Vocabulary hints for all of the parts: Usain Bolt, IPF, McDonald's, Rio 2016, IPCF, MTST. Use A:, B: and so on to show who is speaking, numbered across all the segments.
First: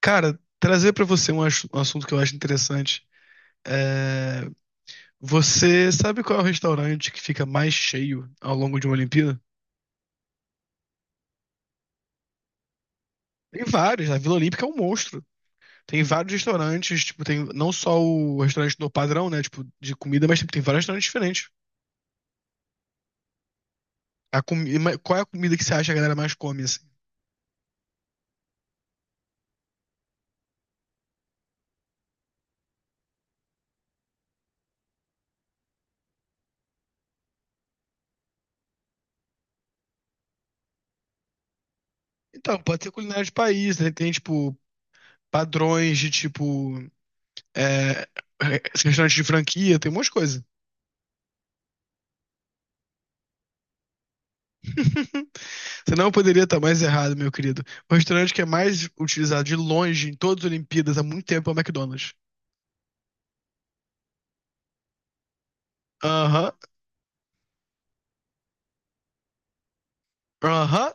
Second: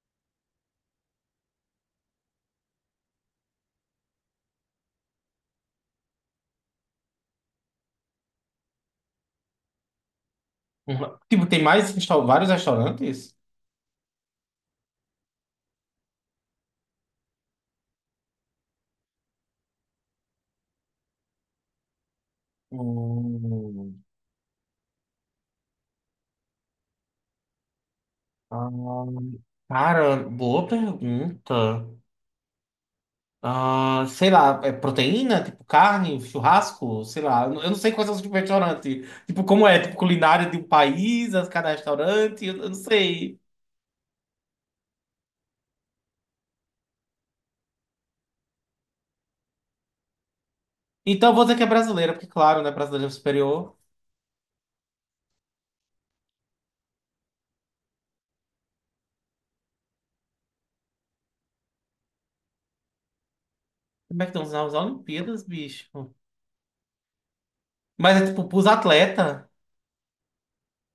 A: Cara, trazer pra você um assunto que eu acho interessante. É, você sabe qual é o restaurante que fica mais cheio ao longo de uma Olimpíada?
B: Uhum. Tipo, tem mais vários restaurantes?
A: Tem vários, a Vila Olímpica é um monstro. Tem vários restaurantes, tipo, tem não só o restaurante do padrão, né, tipo, de comida, mas tipo, tem vários restaurantes diferentes.
B: Hum.
A: Qual é a comida que você acha que a galera mais come, assim?
B: Ah, cara, boa pergunta. Ah, sei lá, é proteína, tipo carne, churrasco, sei lá. Eu não sei quais são os tipos de restaurante. Tipo, como é, tipo, culinária de um país, cada restaurante, eu
A: Então,
B: eu não
A: pode ser culinária de
B: sei.
A: país, né? Tem, tipo, padrões de, tipo, é, é, restaurantes de franquia, tem um monte de coisa.
B: Então eu vou dizer que é brasileira, porque claro, né, brasileira é superior.
A: Você não poderia estar mais errado, meu querido. O restaurante que é mais utilizado de longe em todas as Olimpíadas há muito tempo é o McDonald's.
B: Como é que estão nas Olimpíadas, bicho?
A: Aham,
B: Mas é tipo, pros atletas.
A: aham.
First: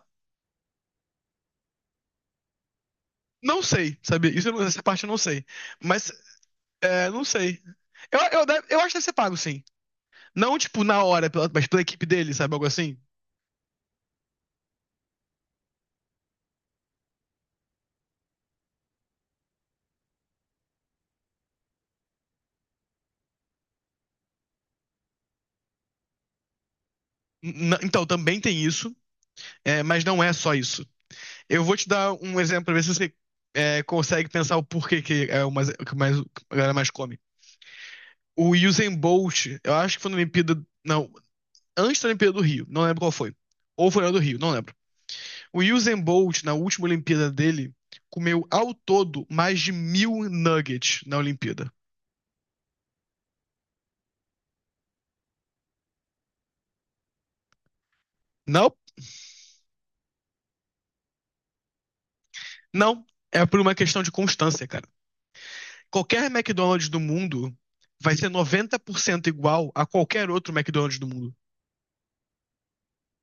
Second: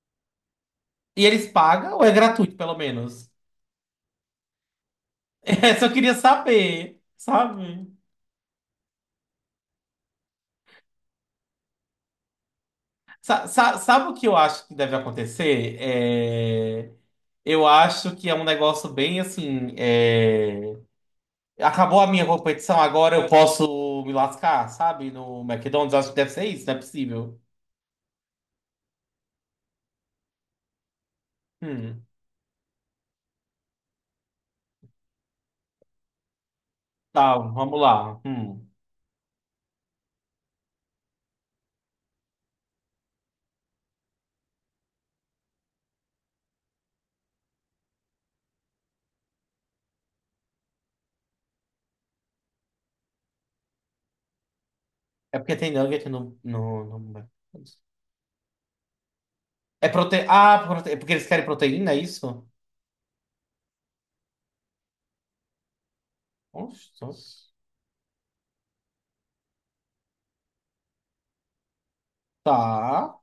B: E eles pagam ou é gratuito, pelo menos?
A: Não sei, sabe? Isso, eu não- essa parte eu não sei.
B: Essa eu
A: Mas,
B: queria saber,
A: é, não sei.
B: sabe?
A: Eu acho que deve ser pago, sim. Não, tipo, mas pela equipe dele, sabe? Algo assim.
B: Sabe o que eu acho que deve acontecer? Eu acho que é um negócio bem assim. Acabou a minha competição, agora eu posso me lascar, sabe? No McDonald's, acho que deve ser isso, não é possível.
A: Então, também tem isso, é, mas não é só isso. Eu vou te
B: Hum.
A: dar um exemplo pra ver se você consegue pensar o porquê que é o mais, o que mais, a galera mais come.
B: Tá, vamos lá.
A: O
B: Hum.
A: Usain Bolt, eu acho que foi na Olimpíada. Não, antes da Olimpíada do Rio, não lembro qual foi. Ou foi na do Rio, não lembro. O Usain Bolt, na última Olimpíada dele, comeu ao todo mais de 1.000 nuggets na Olimpíada.
B: É porque tem nugget no McDonald's.
A: Não,
B: É porque eles querem proteína, é isso?
A: não. É por uma questão de constância, cara. Qualquer McDonald's do
B: Nossa.
A: mundo vai ser 90% igual a qualquer outro McDonald's do mundo.
B: Tá.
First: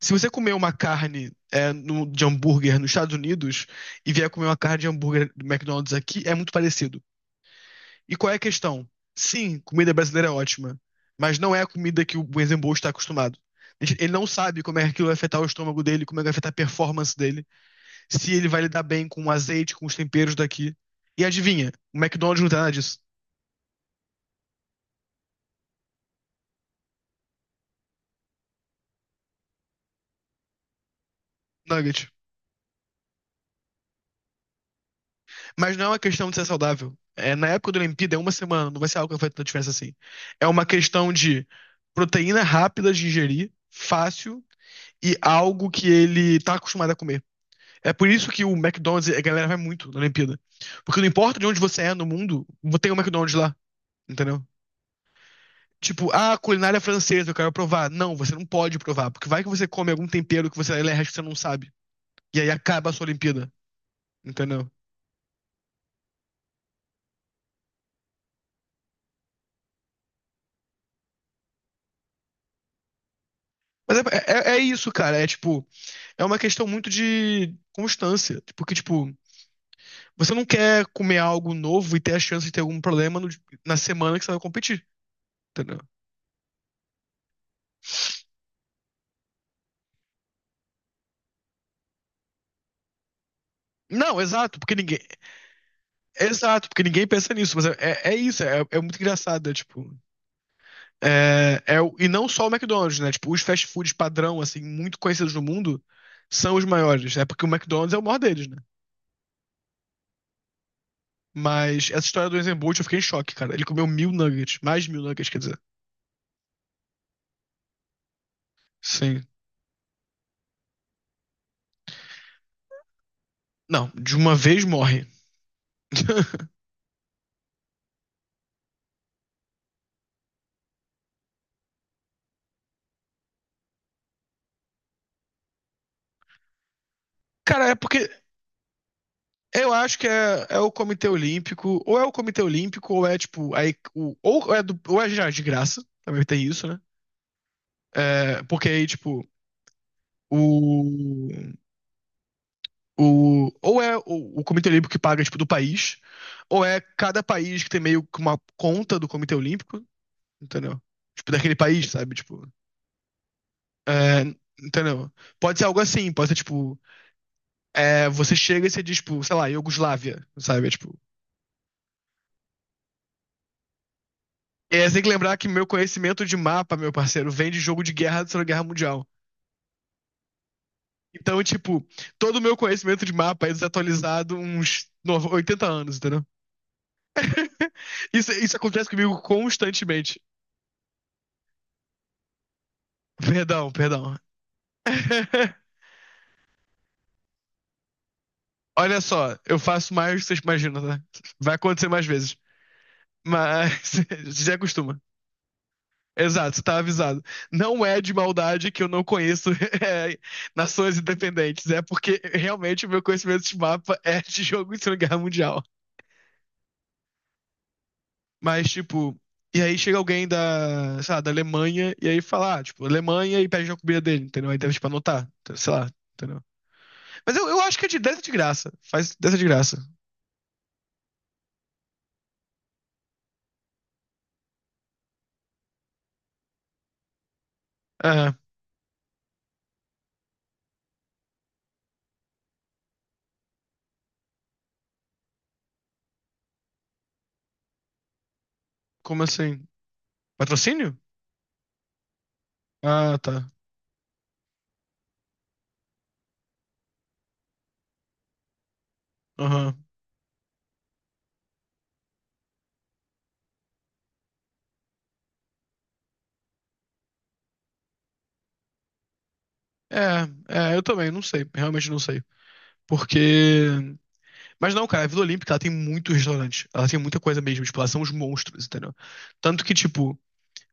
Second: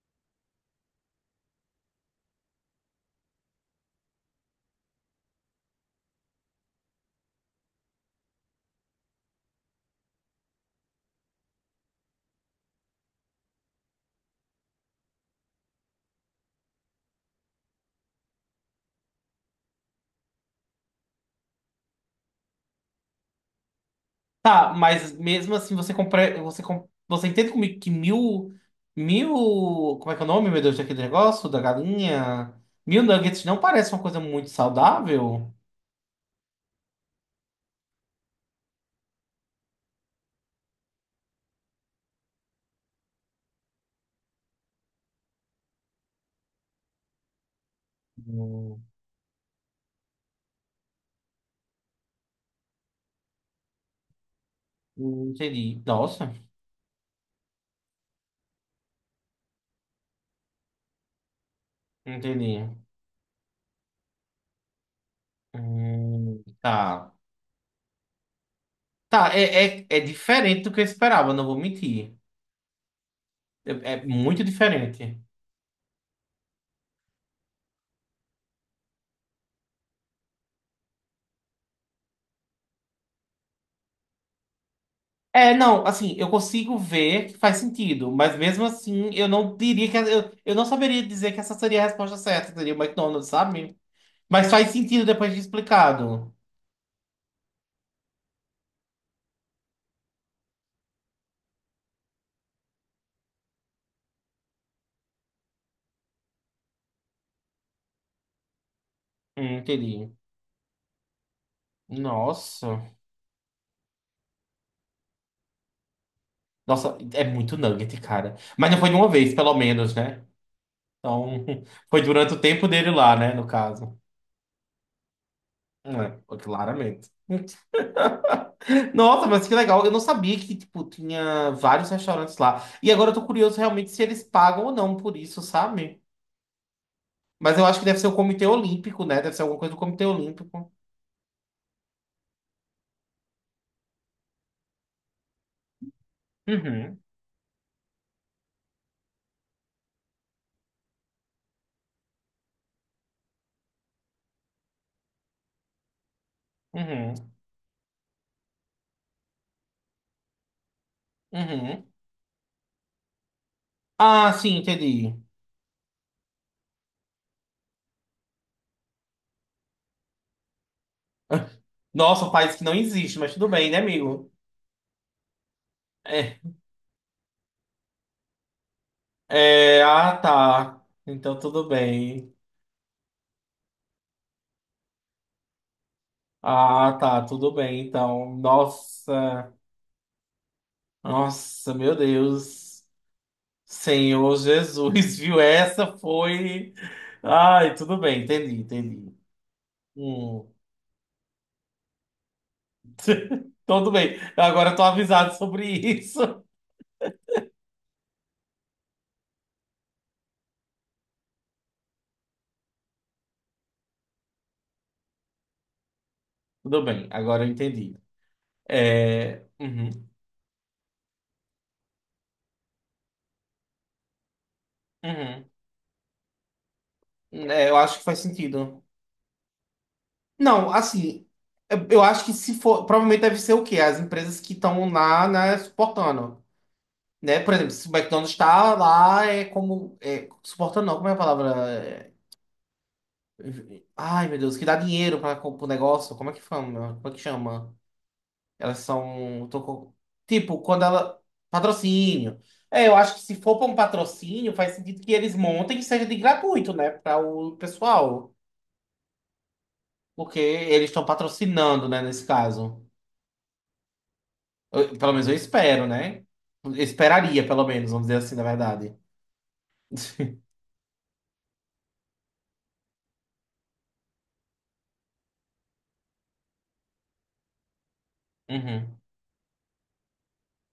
A: Se você comer uma carne de hambúrguer nos Estados Unidos e vier comer uma carne de hambúrguer do McDonald's aqui, é muito parecido. E qual é a questão? Sim, comida brasileira é ótima, mas não é a comida que o Usain Bolt está acostumado. Ele não sabe como é que aquilo vai afetar o estômago dele, como é que vai afetar a performance dele, se ele vai lidar bem com o azeite, com os temperos daqui. E adivinha, o McDonald's não tem nada disso.
B: Tá, mas mesmo assim você compra, você entende comigo que mil, mil, como é que é o nome, meu Deus, daquele negócio, da
A: Nugget.
B: galinha? Mil nuggets não parece uma coisa muito saudável?
A: Mas não é uma questão de ser saudável. É, na época do Olimpíada, é uma semana, não vai ser algo que vai fazer tanta diferença assim. É uma questão de proteína rápida de ingerir, fácil, e algo que ele tá acostumado a comer. É por isso que o
B: Hum.
A: McDonald's, a galera vai muito na Olimpíada. Porque não importa de onde você é no mundo, tem um McDonald's lá, entendeu?
B: Não entendi.
A: Tipo,
B: Nossa,
A: ah, culinária francesa, eu quero provar. Não, você não pode provar, porque vai que você come algum tempero que você não sabe.
B: não
A: E aí
B: entendi.
A: acaba a sua Olimpíada, entendeu?
B: Tá. Tá, é diferente do que eu esperava, não vou mentir. É,
A: Mas
B: é muito
A: é isso, cara.
B: diferente.
A: É tipo, é uma questão muito de constância. Porque, tipo, você não quer comer algo novo e ter a chance de ter algum problema na semana que você vai competir,
B: É,
A: entendeu?
B: não, assim, eu consigo ver que faz sentido, mas mesmo assim, eu não diria que. Eu não saberia dizer que essa seria a resposta certa, seria o McDonald's, sabe?
A: Não,
B: Mas
A: exato,
B: faz
A: porque ninguém.
B: sentido depois de explicado.
A: Exato, porque ninguém pensa nisso, mas é muito engraçado, é tipo. E não só o McDonald's, né? Tipo, os fast foods padrão, assim, muito conhecidos no mundo, são os maiores, né? Porque o McDonald's é o maior deles, né?
B: Entendi.
A: Mas essa história do Usain Bolt,
B: Nossa.
A: eu fiquei em choque, cara. Ele comeu 1.000 nuggets, mais de mil nuggets, quer dizer.
B: Nossa, é muito nugget, cara. Mas não foi de uma
A: Sim.
B: vez, pelo menos, né? Então, foi durante o tempo dele lá, né? No
A: Não,
B: caso.
A: de uma vez morre.
B: É, foi claramente. Nossa, mas que legal. Eu não sabia que, tipo, tinha vários restaurantes lá. E agora eu tô curioso realmente se eles pagam ou não por isso, sabe? Mas eu
A: Cara, é
B: acho que deve ser
A: porque
B: o Comitê Olímpico, né? Deve ser alguma
A: eu
B: coisa do
A: acho
B: Comitê
A: que é o
B: Olímpico.
A: Comitê Olímpico, ou é o Comitê Olímpico, ou é tipo, aí, o, ou é do, ou é já de graça, também tem isso, né?
B: Uhum,
A: É, porque aí, tipo, o O, ou é o Comitê Olímpico que paga, tipo, do país, ou é cada
B: uhum,
A: país que tem meio que uma conta do Comitê Olímpico, entendeu? Tipo, daquele
B: uhum.
A: país, sabe? Tipo, é,
B: Ah, sim,
A: entendeu?
B: entendi.
A: Pode ser algo assim, pode ser, tipo, é, você chega e você diz, tipo, sei lá, Iugoslávia, sabe? É, tipo,
B: Nossa, um país que não existe, mas tudo bem, né, amigo?
A: é, você tem que lembrar que meu conhecimento de
B: É.
A: mapa, meu parceiro, vem de jogo de guerra da Segunda Guerra Mundial.
B: É, ah, tá. Então
A: Então,
B: tudo
A: tipo,
B: bem.
A: todo o meu conhecimento de mapa é desatualizado uns 80 anos, entendeu?
B: Ah, tá, tudo bem.
A: Isso,
B: Então,
A: isso acontece comigo
B: nossa,
A: constantemente.
B: nossa, meu Deus.
A: Perdão, perdão.
B: Senhor Jesus, viu? Essa foi. Ai, tudo bem, entendi,
A: Olha
B: entendi.
A: só, eu faço mais do que vocês
B: Hum,
A: imaginam, tá? Vai acontecer mais vezes.
B: tudo
A: Mas
B: bem.
A: já
B: Agora eu tô
A: acostuma.
B: avisado sobre isso.
A: Exato, você tá avisado. Não é de maldade que eu não conheço é, nações independentes. É porque realmente o meu conhecimento de mapa é de jogo de Segunda Guerra Mundial.
B: Tudo bem, agora eu entendi.
A: Mas, tipo,
B: É,
A: e aí
B: uhum,
A: chega alguém da, sei lá, da Alemanha e aí fala, ah, tipo, Alemanha e pede a comida dele, entendeu? Aí deve, tipo, anotar,
B: uhum.
A: sei lá, entendeu? Mas eu
B: É, eu
A: acho que é de
B: acho que faz
A: dessa de graça.
B: sentido.
A: Faz dessa de graça.
B: Não, assim, eu acho que se for, provavelmente deve ser o quê? As empresas que estão lá, né, suportando, né? Por exemplo, se o McDonald's
A: É,
B: está lá, é como, é, suportando não, como é a palavra? É, ai, meu Deus, que dá dinheiro para o negócio, como é que chama? Como é que chama? Elas
A: como
B: são, tô
A: assim?
B: co- Tipo, quando
A: Patrocínio?
B: ela, patrocínio. É, eu acho
A: Ah,
B: que se
A: tá.
B: for para um patrocínio, faz sentido que eles montem que seja de gratuito, né, para o pessoal,
A: Aham.
B: porque eles estão patrocinando, né, nesse caso. Pelo menos eu espero, né? Eu Esperaria, pelo menos, vamos dizer assim, na verdade.
A: Eu também, não sei. Realmente não sei. Porque. Mas não, cara, a Vila Olímpica, ela tem muito restaurante. Ela tem muita coisa mesmo. Tipo, ela são os monstros, entendeu?
B: Uhum.
A: Tanto que, tipo,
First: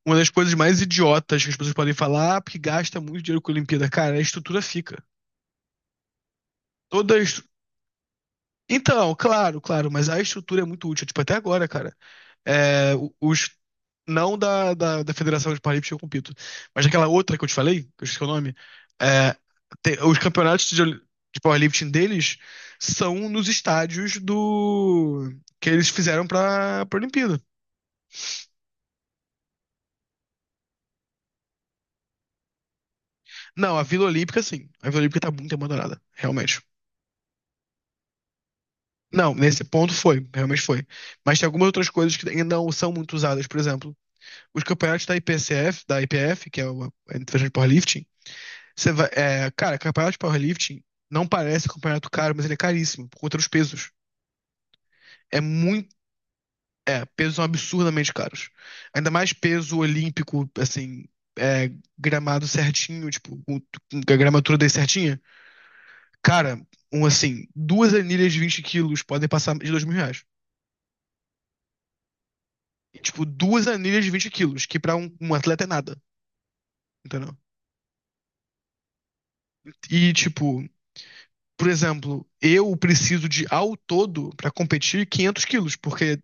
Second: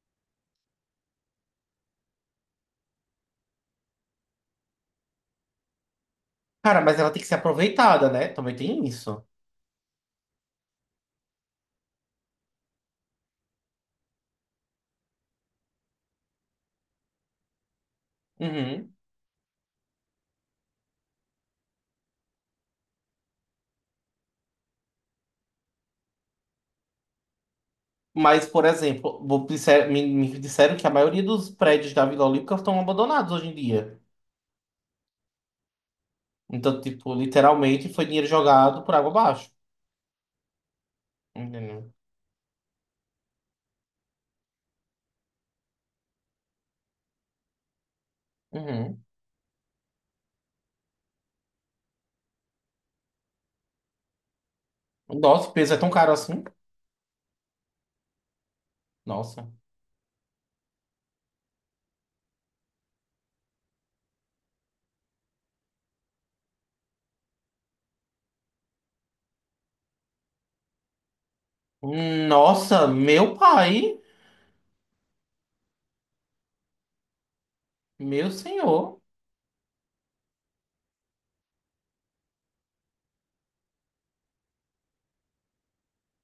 A: uma das coisas mais idiotas que as pessoas podem falar, ah, porque gasta muito dinheiro com a Olimpíada. Cara, a estrutura fica.
B: Cara, mas ela
A: Toda a
B: tem que ser
A: estru...
B: aproveitada, né? Também tem
A: Então,
B: isso.
A: claro, claro, mas a estrutura é muito útil. Tipo, até agora, cara. É, os não da Federação de Paralímpico eu compito, mas aquela outra que eu te falei, que eu esqueci o nome,
B: Uhum.
A: é, os campeonatos de powerlifting deles são nos estádios do que eles fizeram para a Olimpíada.
B: Mas, por exemplo, me, me disseram que a maioria dos prédios da Vila Olímpica estão abandonados hoje em
A: Não, a
B: dia.
A: Vila Olímpica sim, a Vila Olímpica tá muito abandonada, realmente.
B: Então, tipo, literalmente foi dinheiro jogado por água
A: Não,
B: abaixo.
A: nesse ponto foi, realmente foi. Mas tem algumas outras
B: Entendeu?
A: coisas que ainda não são muito usadas, por exemplo, os campeonatos da IPCF, da IPF, que é a Federação de Powerlifting. Você
B: Uhum.
A: vai, é, cara, campeonato de powerlifting não parece campeonato caro, mas ele é caríssimo por conta dos pesos. É
B: Nossa, o peso é tão
A: muito.
B: caro assim?
A: É, pesos são absurdamente caros. Ainda mais
B: Nossa.
A: peso olímpico, assim, é, gramado certinho, tipo, com a gramatura dele certinha. Cara, um assim, duas anilhas de 20 quilos podem passar de 2.000 reais.
B: Nossa,
A: E, tipo,
B: meu
A: duas
B: pai.
A: anilhas de 20 quilos, que pra um atleta é nada, entendeu?
B: Meu senhor.
A: E, tipo, por exemplo, eu preciso de, ao todo, pra competir, 500 quilos, porque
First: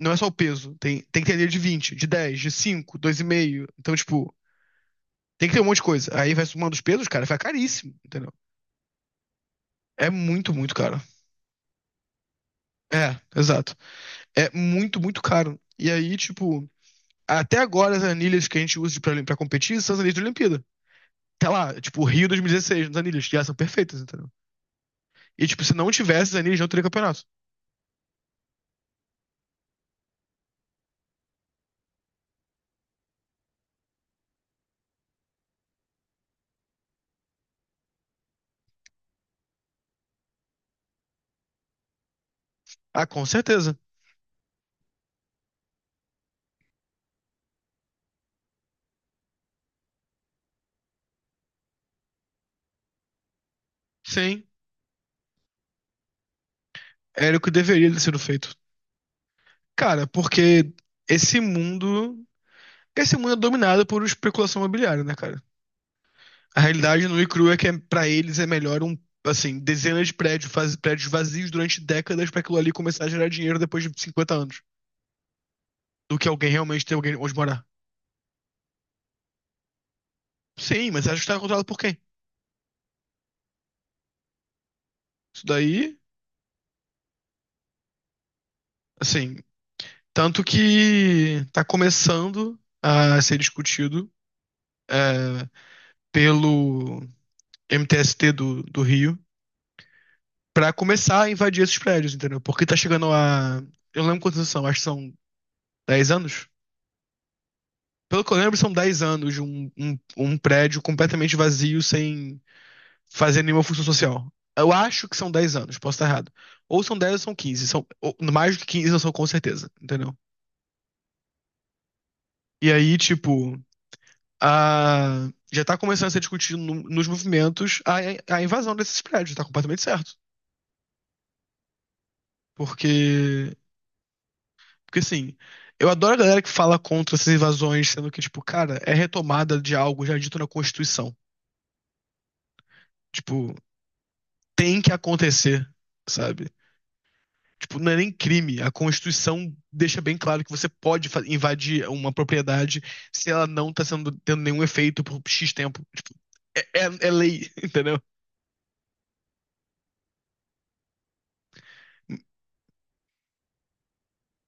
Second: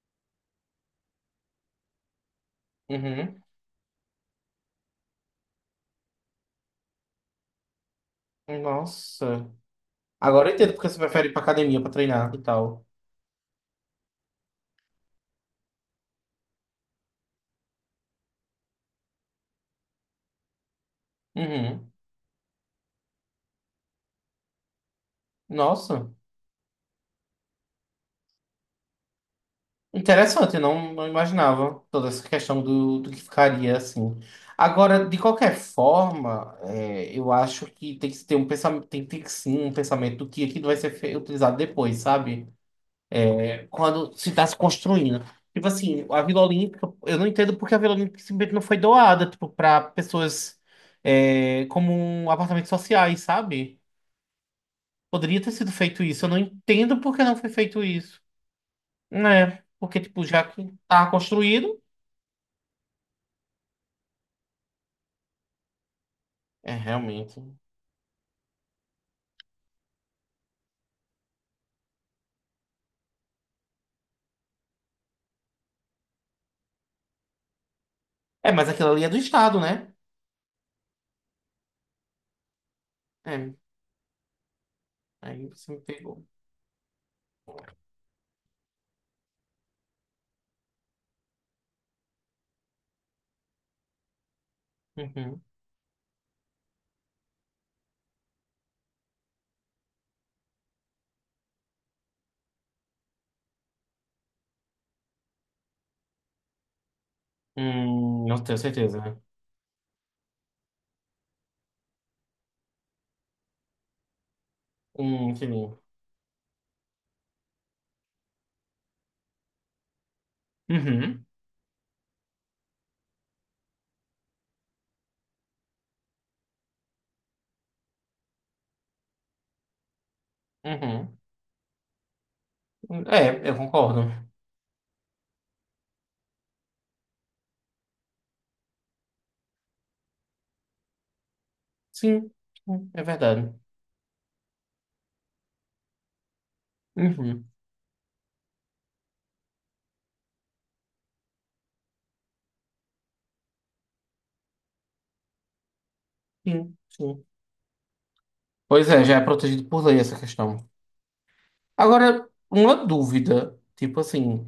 A: não é só o peso. Tem, tem que ter dele de 20, de 10, de cinco, dois e
B: Uhum.
A: meio. Então, tipo, tem que ter um monte de coisa. Aí vai somando os pesos, cara, fica caríssimo, entendeu?
B: Nossa.
A: É
B: Agora
A: muito,
B: eu entendo
A: muito
B: porque você
A: caro.
B: prefere ir pra academia pra treinar e tal.
A: É, exato. É muito, muito caro. E aí, tipo, até agora as anilhas que a gente usa pra competir são as anilhas de Olimpíada. Tá lá,
B: Uhum.
A: tipo, Rio 2016, nas anilhas, que elas são perfeitas, entendeu? E, tipo, se não
B: Nossa,
A: tivesse as anilhas, não teria campeonato.
B: interessante, eu não, não imaginava toda essa questão do, do que ficaria assim. Agora, de qualquer forma, é, eu acho que tem que ter um pensamento, tem que ter sim um pensamento do que aquilo vai ser utilizado depois, sabe?
A: Ah, com certeza.
B: Quando se está se construindo. Tipo assim, a Vila Olímpica, eu não entendo porque a Vila Olímpica simplesmente não foi doada, tipo, para pessoas é, como apartamentos sociais, sabe?
A: Sim,
B: Poderia ter sido feito isso. Eu não entendo por que não
A: era o
B: foi
A: que
B: feito
A: deveria ter sido
B: isso.
A: feito.
B: Né? Porque,
A: Cara,
B: tipo, já que
A: porque
B: tá
A: esse
B: construído.
A: mundo porque esse mundo é dominado por especulação imobiliária, né, cara? A
B: É,
A: realidade nua e
B: realmente.
A: crua é que para eles é melhor assim, dezenas de prédios, prédios vazios durante décadas pra aquilo ali começar a gerar dinheiro depois de 50 anos, do que alguém realmente ter alguém onde morar.
B: É, mas aquilo ali é do Estado, né?
A: Sim, mas acho que tá controlado por quem?
B: É.
A: Isso
B: Aí você me
A: daí,
B: pegou.
A: assim, tanto que tá começando a ser discutido
B: Uhum.
A: é, pelo MTST do Rio pra começar a invadir esses prédios, entendeu? Porque tá chegando a. Eu não lembro quantos anos são, acho que são 10 anos. Pelo que eu
B: Não
A: lembro,
B: tenho
A: são
B: certeza,
A: 10
B: né?
A: anos de um prédio completamente vazio, sem fazer nenhuma função social. Eu acho que são 10 anos,
B: Entendi.
A: posso estar errado. Ou são 10 ou são 15? São, mais do que 15 eu sou com certeza, entendeu?
B: Uhum.
A: E aí, tipo, a, já tá começando a ser discutido nos movimentos a invasão desses prédios, tá completamente certo.
B: Uhum. É,
A: Porque,
B: eu concordo.
A: porque assim, eu adoro a galera que fala contra essas invasões, sendo que, tipo, cara, é retomada de algo já dito na Constituição.
B: Sim, sim, é
A: Tipo,
B: verdade.
A: tem que acontecer, sabe?
B: Uhum.
A: Tipo, não é nem crime. A Constituição deixa bem claro que você pode invadir uma propriedade se ela não tá sendo, tendo nenhum efeito por X tempo.
B: Sim,
A: É
B: sim.
A: lei, entendeu?
B: Pois é, já é protegido por lei essa questão. Agora, uma dúvida, tipo assim,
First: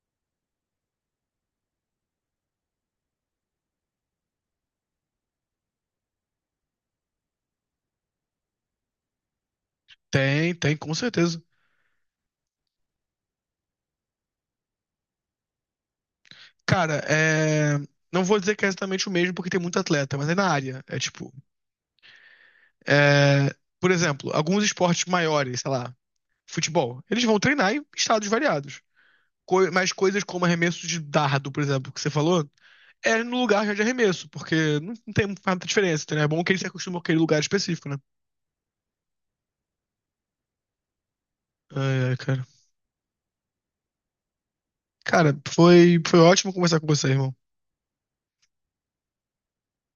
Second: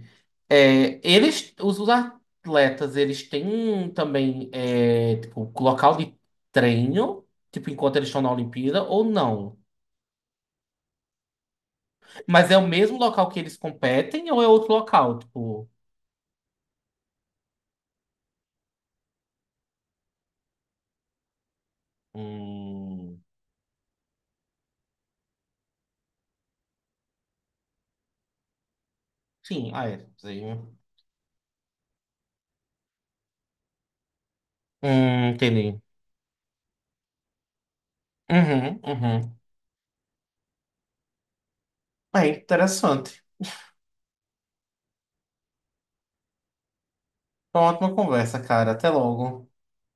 B: é, eles, os atletas, eles têm também, é, tipo, local de treino, tipo, enquanto eles estão na Olimpíada, ou não?
A: Tem, tem, com certeza.
B: Mas é o mesmo local que eles competem, ou é outro local, tipo,
A: Cara, é... Não vou dizer que é exatamente o mesmo, porque tem muito atleta, mas é na área. É tipo.
B: hum,
A: É, por exemplo, alguns esportes maiores, sei lá, futebol, eles vão treinar em estados variados.
B: sim, ah,
A: Mas
B: é,
A: coisas
B: sei,
A: como
B: né?
A: arremesso de dardo, por exemplo, que você falou. É no lugar de arremesso, porque não tem muita
B: Entendi.
A: diferença, entendeu? É bom que ele se acostuma com aquele lugar específico, né?
B: Uhum, uhum.
A: Ai, ai,
B: É
A: cara.
B: interessante.
A: Cara, foi ótimo conversar com você, irmão.
B: Foi uma ótima conversa, cara. Até logo.